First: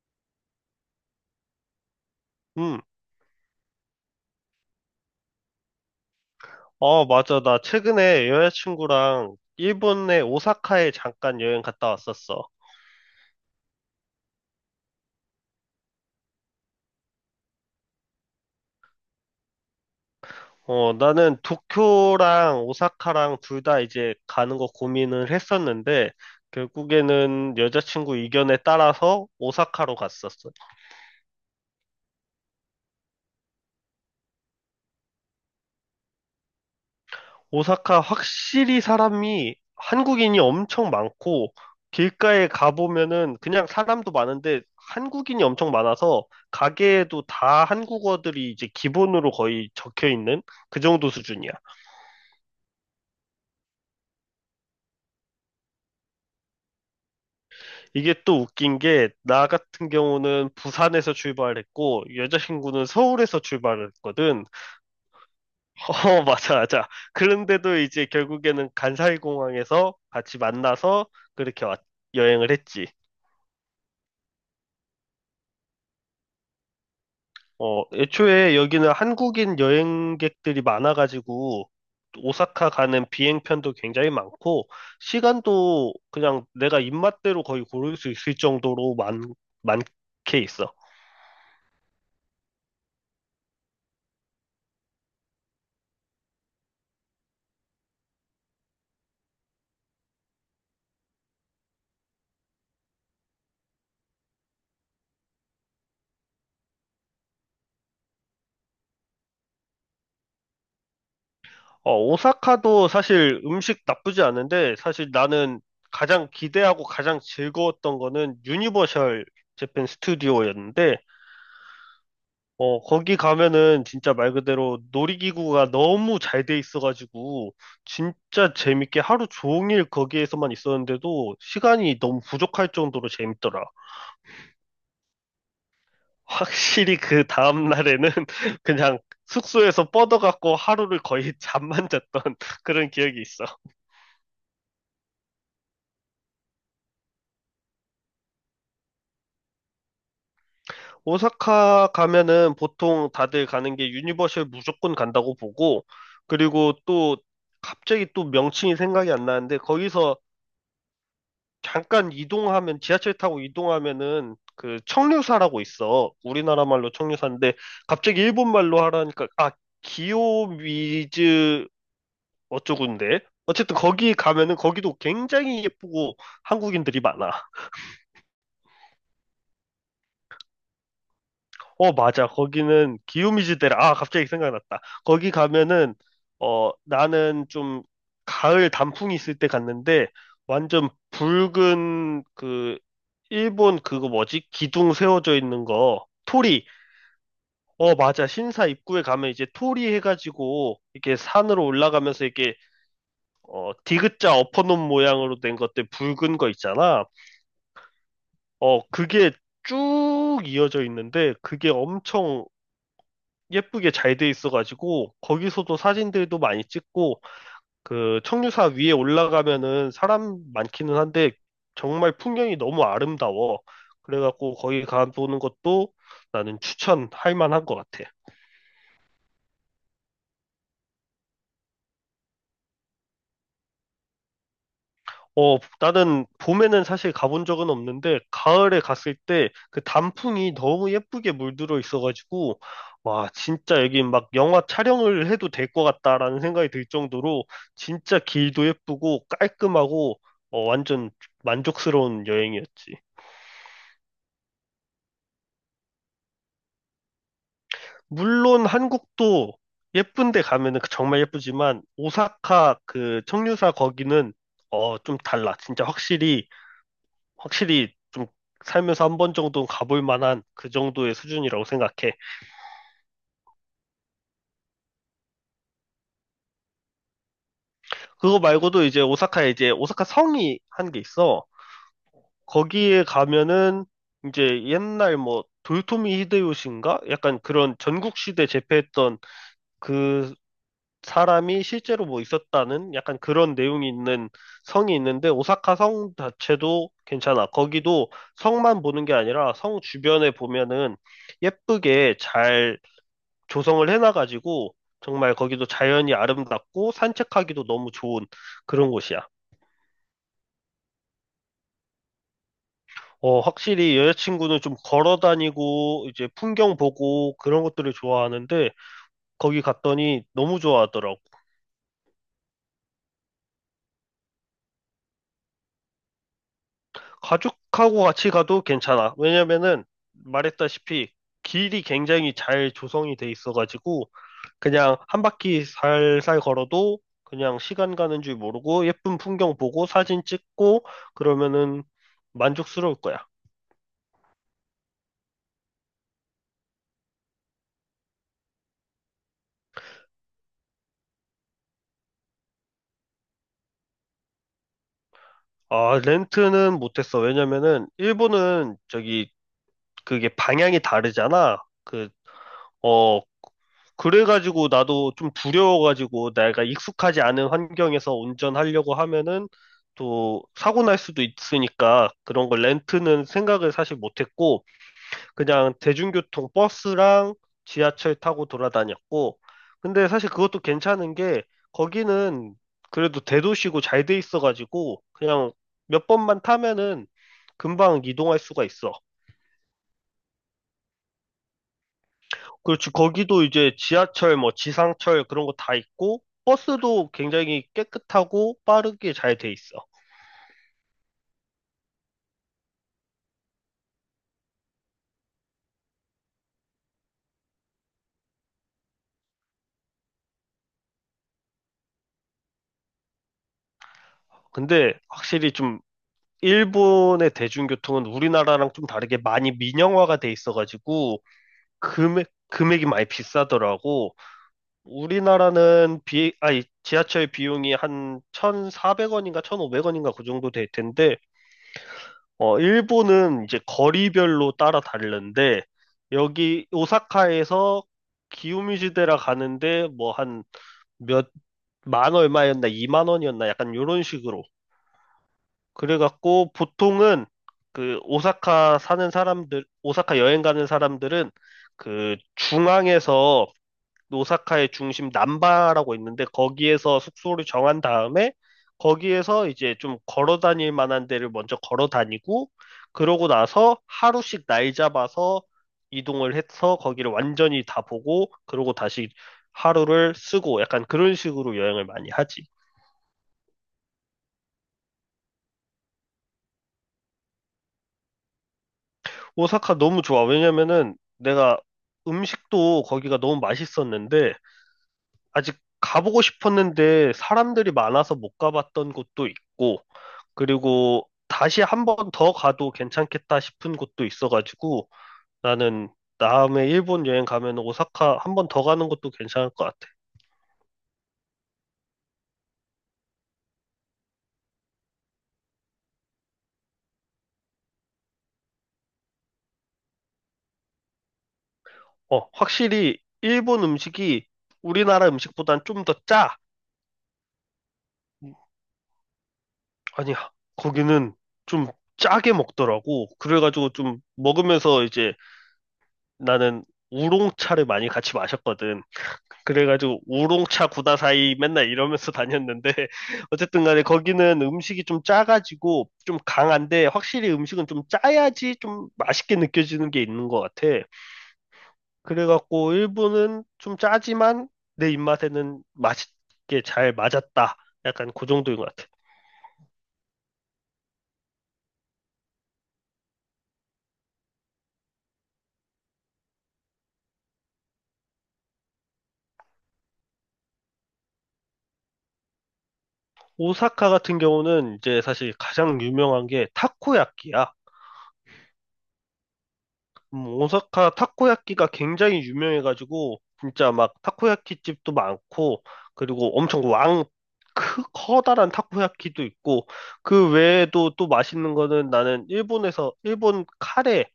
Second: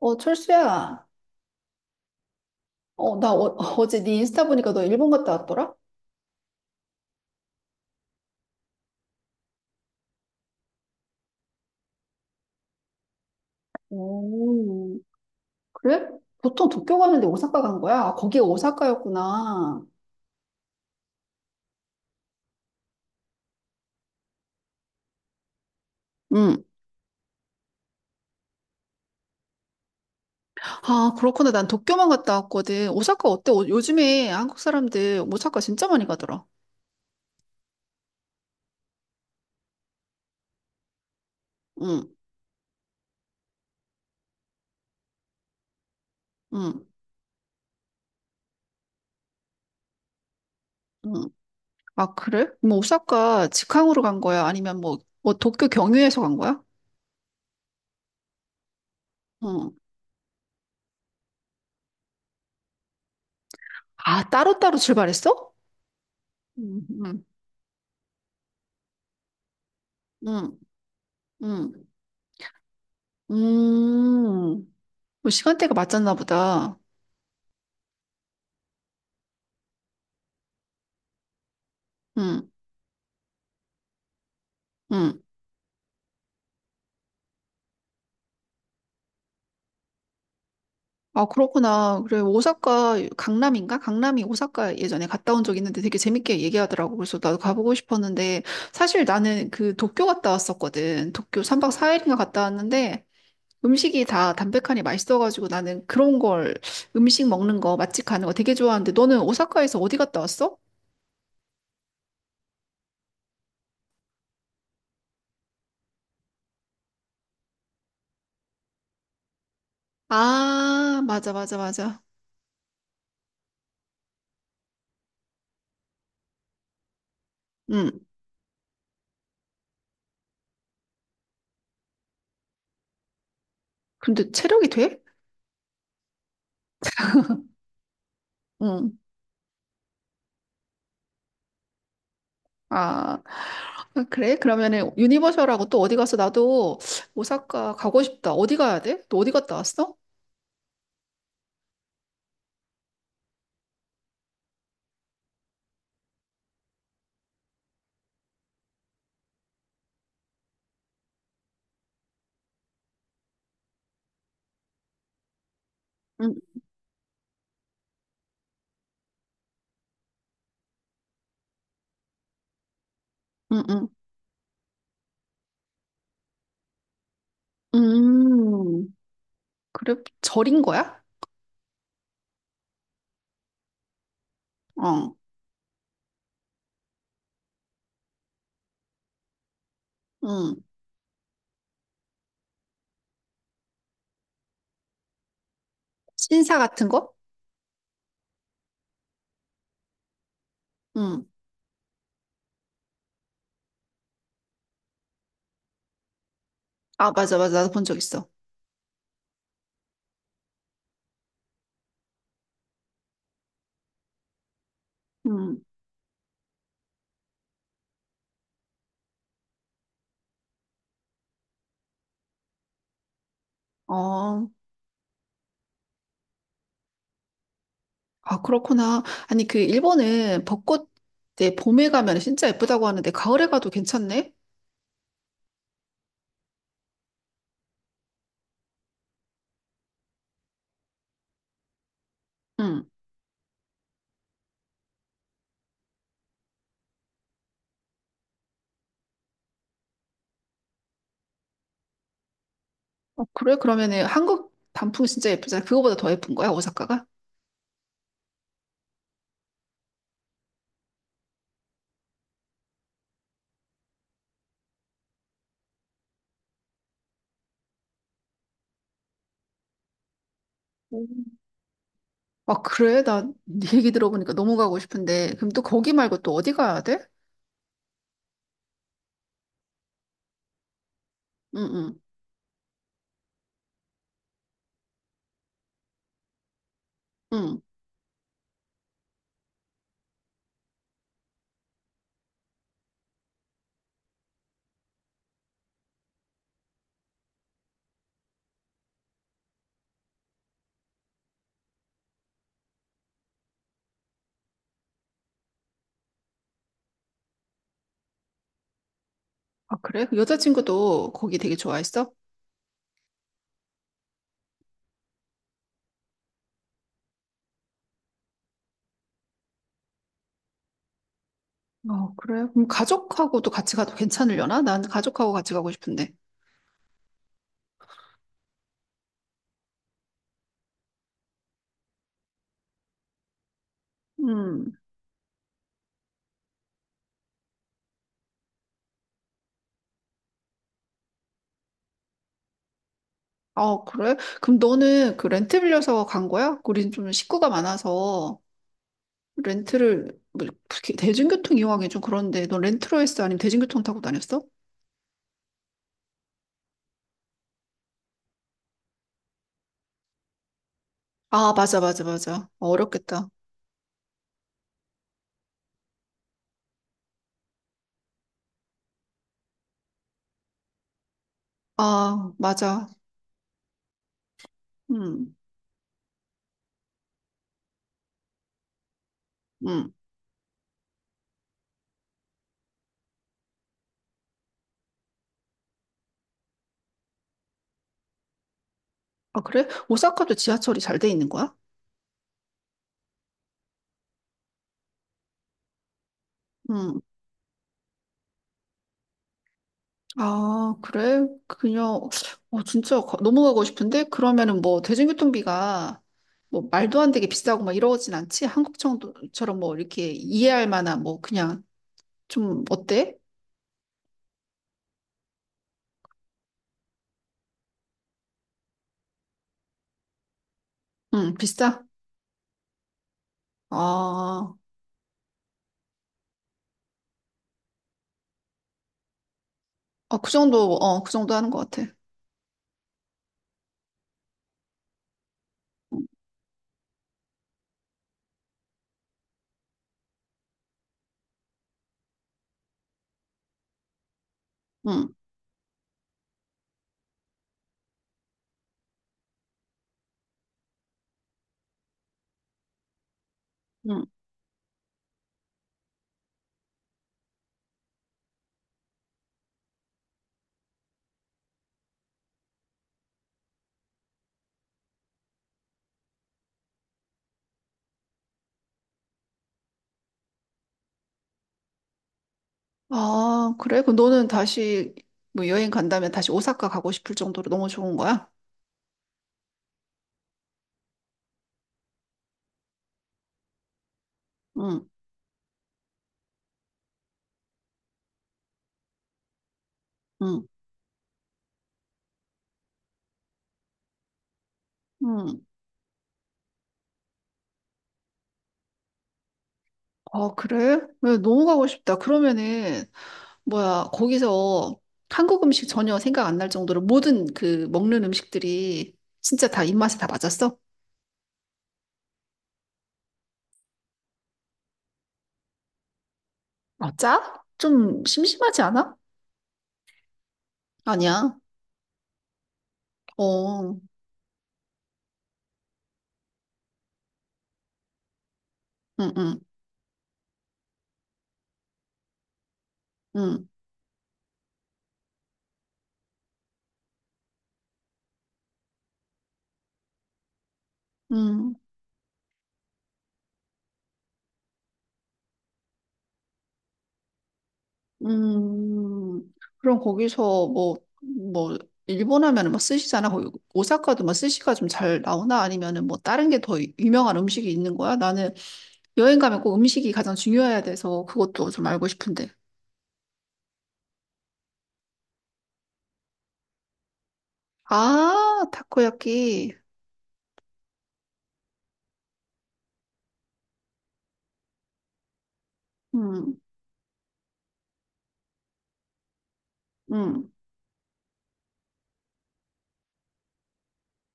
어, 철수야. 음. 어, 나 어제 네 인스타 보니까 너 일본 갔다 왔더라? 맞아. 나 최근에 여자친구랑 일본의 오사카에 잠깐 여행 갔다 왔었어. 오, 그래? 보통 도쿄 가는데 오사카 간 거야? 아, 거기 오사카였구나. 어, 나는 도쿄랑 오사카랑 둘 다 이제 가는 거 고민을 했었는데, 응. 결국에는 여자친구 의견에 따라서 오사카로 갔었어. 아, 그렇구나. 난 도쿄만 갔다 왔거든. 오사카 어때? 요즘에 한국 사람들 오사카 진짜 많이 가더라. 오사카 확실히 사람이 한국인이 엄청 많고 응, 길가에 가보면은 그냥 사람도 많은데 한국인이 엄청 많아서 응, 가게에도 다 한국어들이 이제 기본으로 거의 적혀 있는 그 정도 응. 수준이야. 아, 그래? 뭐 오사카 직항으로 간 거야? 아니면 뭐 도쿄 경유해서 간 거야? 이게 또 웃긴 게 나 응. 같은 경우는 부산에서 출발했고 여자친구는 서울에서 아, 출발했거든. 따로따로 출발했어? 어, 맞아, 응, 맞아. 응, 그런데도 이제 결국에는 간사이공항에서 같이 응, 만나서 그렇게 응. 왔, 여행을 했지. 음. 뭐 시간대가 맞았나 보다. 애초에 여기는 한국인 여행객들이 많아가지고, 응, 오사카 가는 비행편도 굉장히 많고, 응. 시간도 그냥 내가 입맛대로 거의 고를 수 있을 정도로 많게 있어. 아, 그렇구나. 그래, 오사카, 강남인가? 강남이 오사카 예전에 갔다 온 적 있는데 되게 재밌게 얘기하더라고. 그래서 나도 가보고 싶었는데, 사실 나는 그 도쿄 갔다 왔었거든. 도쿄 3박 4일인가 갔다 왔는데, 음식이 다 담백하니 맛있어가지고 나는 그런 걸, 음식 먹는 거, 맛집 가는 거 되게 좋아하는데, 너는 오사카에서 어디 갔다 왔어? 어, 오사카도 사실 음식 나쁘지 않은데, 사실 나는 가장 기대하고 가장 즐거웠던 거는 유니버셜 재팬 스튜디오였는데, 아, 맞아, 맞아, 맞아. 거기 가면은 진짜 말 그대로 놀이기구가 너무 잘 돼 있어가지고, 응. 진짜 재밌게 하루 종일 거기에서만 있었는데도 시간이 너무 부족할 정도로 재밌더라. 근데 체력이 돼? 확실히 그 다음날에는 응. 그냥 숙소에서 뻗어갖고 하루를 거의 잠만 잤던 그런 기억이 아, 있어. 아, 그래? 그러면은 유니버셜하고 또 어디 가서 나도 오사카 가고 싶다. 어디 가야 돼? 너 어디 갔다 왔어? 오사카 가면은 보통 다들 가는 게 유니버셜 무조건 간다고 보고, 그리고 또 갑자기 또 명칭이 생각이 안 나는데, 거기서 잠깐 이동하면 지하철 타고 이동하면은 그 청류사라고 있어. 응, 우리나라 말로 청류사인데 갑자기 일본 말로 하라니까 아 기요미즈 어쩌군데. 응, 어쨌든 응. 거기 가면은 거기도 굉장히 예쁘고 한국인들이 많아. 음, 그래? 절인 거야? 어, 맞아. 거기는 기요미즈데라. 아, 갑자기 생각났다. 어, 거기 가면은, 나는 좀 가을 단풍이 있을 때 갔는데, 응. 완전 붉은 그, 일본 그거 뭐지? 기둥 세워져 있는 거. 신사 토리. 같은 거? 어, 맞아. 신사 입구에 가면 이제 토리 해가지고, 이렇게 응. 산으로 올라가면서 이렇게, 디귿자 엎어놓은 모양으로 된 것들 붉은 거 있잖아. 아, 맞아, 맞아. 나도 본 적 있어. 그게 쭉 이어져 있는데, 그게 엄청 예쁘게 잘 돼 있어가지고 응. 거기서도 사진들도 많이 찍고 그 청류사 위에 올라가면은 사람 많기는 한데 정말 풍경이 너무 아름다워. 어, 그래가지고 거기 가보는 것도 나는 추천할 만한 것 같아. 아, 그렇구나. 아니, 그 일본은 벚꽃 때 봄에 가면 진짜 예쁘다고 하는데 가을에 가도 괜찮네? 나는 봄에는 사실 가본 적은 없는데, 가을에 갔을 때 그 단풍이 너무 예쁘게 물들어 있어가지고, 응. 와, 진짜 여기 막 영화 촬영을 해도 될 것 같다라는 생각이 들 정도로, 진짜 길도 예쁘고 깔끔하고, 완전 만족스러운 여행이었지. 어, 그래? 그러면은 한국 단풍 진짜 예쁘잖아. 그거보다 더 예쁜 거야, 오사카가? 물론 한국도 예쁜데 가면은 그 정말 예쁘지만, 오사카 그 청류사 거기는, 좀 달라. 진짜 확실히 좀 살면서 한 번 정도는 가볼 만한 그 정도의 수준이라고 생각해. 아, 그래? 나 네 얘기 들어보니까 너무 가고 싶은데. 그럼 또 거기 말고 또 어디 가야 돼? 그거 말고도 이제 오사카에 이제 오사카 성이 한 게 있어. 응, 응, 거기에 가면은 이제 옛날 뭐 도요토미 히데요시인가? 약간 응. 그런 전국 시대 제패했던 그 사람이 실제로 뭐 있었다는 약간 그런 내용이 있는 성이 있는데 오사카 성 자체도 괜찮아. 거기도 성만 보는 게 아니라 성 주변에 보면은 예쁘게 잘 조성을 해놔가지고 정말 거기도 자연이 아름답고 산책하기도 너무 좋은 그런 곳이야. 아, 그래? 그 여자친구도 거기 되게 좋아했어? 어, 확실히 여자친구는 좀 걸어 다니고 이제 풍경 보고 그런 것들을 좋아하는데 거기 갔더니 너무 좋아하더라고. 어, 그래? 그럼 가족하고도 같이 가도 괜찮으려나? 난 가족하고 같이 가고 싶은데. 가족하고 같이 가도 괜찮아. 왜냐면은 말했다시피 길이 굉장히 잘 조성이 돼 있어가지고 음. 그냥 한 바퀴 살살 걸어도 그냥 시간 가는 줄 모르고 예쁜 풍경 보고 사진 찍고 그러면은 만족스러울 거야. 아, 그래? 그럼 너는 그 렌트 빌려서 간 거야? 우린 좀 식구가 많아서 렌트를, 뭐, 특히 대중교통 이용하기 좀 그런데 넌 렌트로 했어? 아니면 대중교통 타고 다녔어? 아, 렌트는 못했어. 왜냐면은, 일본은 저기, 그게 방향이 아, 다르잖아. 맞아, 맞아, 그, 맞아. 어, 어, 어렵겠다. 그래가지고 나도 좀 두려워가지고 내가 익숙하지 않은 환경에서 운전하려고 하면은 또 사고 날 수도 있으니까 아, 그런 걸 맞아. 렌트는 생각을 사실 못했고, 음. 그냥 대중교통 버스랑 지하철 타고 돌아다녔고, 음, 근데 사실 그것도 괜찮은 게 거기는 그래도 대도시고 잘 돼 있어가지고 그냥 몇 번만 타면은 금방 이동할 수가 있어. 아, 그래? 오사카도 지하철이 잘 돼 있는 거야? 그렇지, 거기도 이제 지하철, 뭐 지상철 그런 거 다 있고, 응. 버스도 굉장히 깨끗하고 빠르게 잘 돼 있어. 아, 그래? 그냥, 어, 진짜 너무 가고 싶은데? 그러면은 뭐, 대중교통비가 뭐, 말도 안 되게 비싸고 막 이러진 않지? 한국 정도처럼 뭐, 이렇게 이해할 만한 뭐, 그냥 좀, 어때? 근데 확실히 좀 일본의 대중교통은 우리나라랑 좀 다르게 많이 민영화가 돼 있어가지고, 응, 비싸? 금액이 많이 비싸더라고. 아, 우리나라는 아니, 지하철 비용이 한 1,400원인가 1,500원인가 아, 그 그 정도 될 정도, 어, 그 텐데, 정도 하는 것 같아. 일본은 이제 거리별로 따라 다른데, 응, 여기 오사카에서 기요미즈데라 가는데 뭐 한 몇 만 얼마였나 2만 원이었나 약간 요런 식으로. 응. 그래갖고 보통은 그 오사카 사는 사람들, 오사카 여행 가는 사람들은 그 중앙에서 응. 오사카의 중심 남바라고 있는데 거기에서 숙소를 정한 다음에 거기에서 이제 좀 걸어 다닐 만한 데를 먼저 걸어 다니고 그러고 나서 하루씩 날 잡아서 이동을 해서 거기를 완전히 다 보고 그러고 다시 하루를 쓰고 약간 그런 식으로 여행을 많이 하지. 아, 그래? 그럼 너는 다시 뭐 여행 간다면 다시 오사카 가고 싶을 정도로 너무 좋은 거야? 오사카 너무 좋아. 왜냐면은 내가 음식도 거기가 너무 맛있었는데 응, 아직 가보고 싶었는데 사람들이 많아서 못 가봤던 곳도 있고 응, 그리고 다시 한 번 더 가도 괜찮겠다 싶은 곳도 있어가지고 응. 나는 다음에 일본 여행 가면 오사카 한 번 더 가는 것도 괜찮을 것 같아. 아, 그래? 왜, 너무 가고 싶다. 그러면은, 뭐야, 거기서 한국 음식 전혀 생각 안 날 정도로 모든 그 먹는 음식들이 진짜 다 입맛에 다 맞았어? 어, 확실히 일본 음식이 우리나라 음식보단 좀 더 짜. 아, 짜? 좀 심심하지 않아? 아니야, 거기는 아니야. 좀 짜게 먹더라고. 어, 그래가지고 응, 좀 먹으면서 이제 나는 우롱차를 많이 같이 마셨거든. 응, 그래가지고 우롱차 구다사이 맨날 이러면서 다녔는데 응, 어쨌든 간에 거기는 음식이 좀 짜가지고 좀 강한데 확실히 음식은 좀 짜야지 좀 맛있게 느껴지는 게 있는 것 같아. 응. 그래갖고 일본은 좀 짜지만 내 입맛에는 맛있게 잘 맞았다. 약간 그 정도인 것 같아. 음, 그럼 거기서 뭐, 일본 하면은 뭐 스시잖아. 거기 오사카도 막 스시가 좀 잘 나오나? 아니면은 뭐 다른 게 더 유명한 음식이 있는 거야? 나는 여행 가면 꼭 음식이 가장 중요해야 돼서 그것도 좀 알고 싶은데. 오사카 같은 경우는 이제 사실 가장 유명한 게 타코야끼야. 아, 타코야키. 오사카 타코야끼가 굉장히 유명해가지고 진짜 막 타코야끼 집도 많고 음, 그리고 엄청 왕 커다란 타코야끼도 있고 그 음. 외에도 또 맛있는 거는 나는 일본에서 일본 카레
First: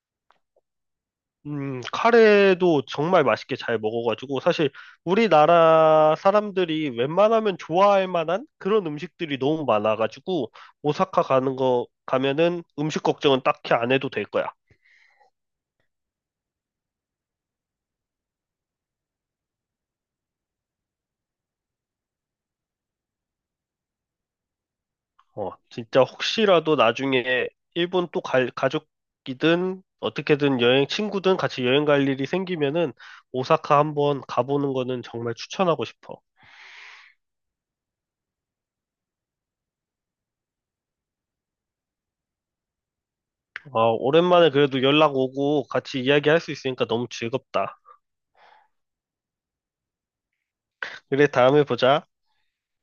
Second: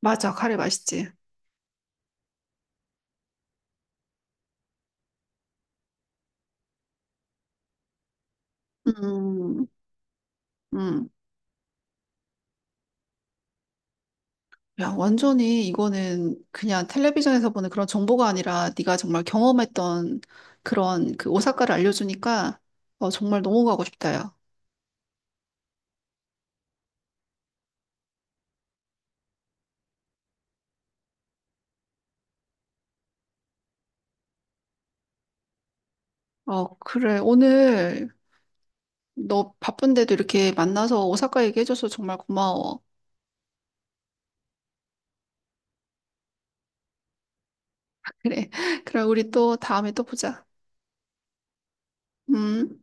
맞아. 카레 맛있지. 카레도 정말 맛있게 잘 먹어가지고 사실 우리나라 사람들이 웬만하면 좋아할 만한 그런 음식들이 너무 음, 많아가지고 음. 오사카 가는 거 가면은 음식 걱정은 딱히 안 해도 될 거야. 야, 완전히 이거는 그냥 텔레비전에서 보는 그런 정보가 아니라 네가 정말 경험했던 그런 그 오사카를 알려주니까 어, 정말 너무 가고 싶다, 야. 진짜 혹시라도 나중에 일본 또 가족이든 어떻게든 여행 친구든 같이 여행 갈 일이 생기면은 오사카 한번 가보는 거는 정말 추천하고 싶어. 어, 그래. 오늘 너 바쁜데도 이렇게 만나서 오사카 얘기해줘서 정말 고마워. 어, 오랜만에 그래도 연락 오고 같이 이야기할 수 있으니까 너무 즐겁다. 그래. 그럼 우리 또 다음에 또 보자. 그래, 다음에 보자. 음.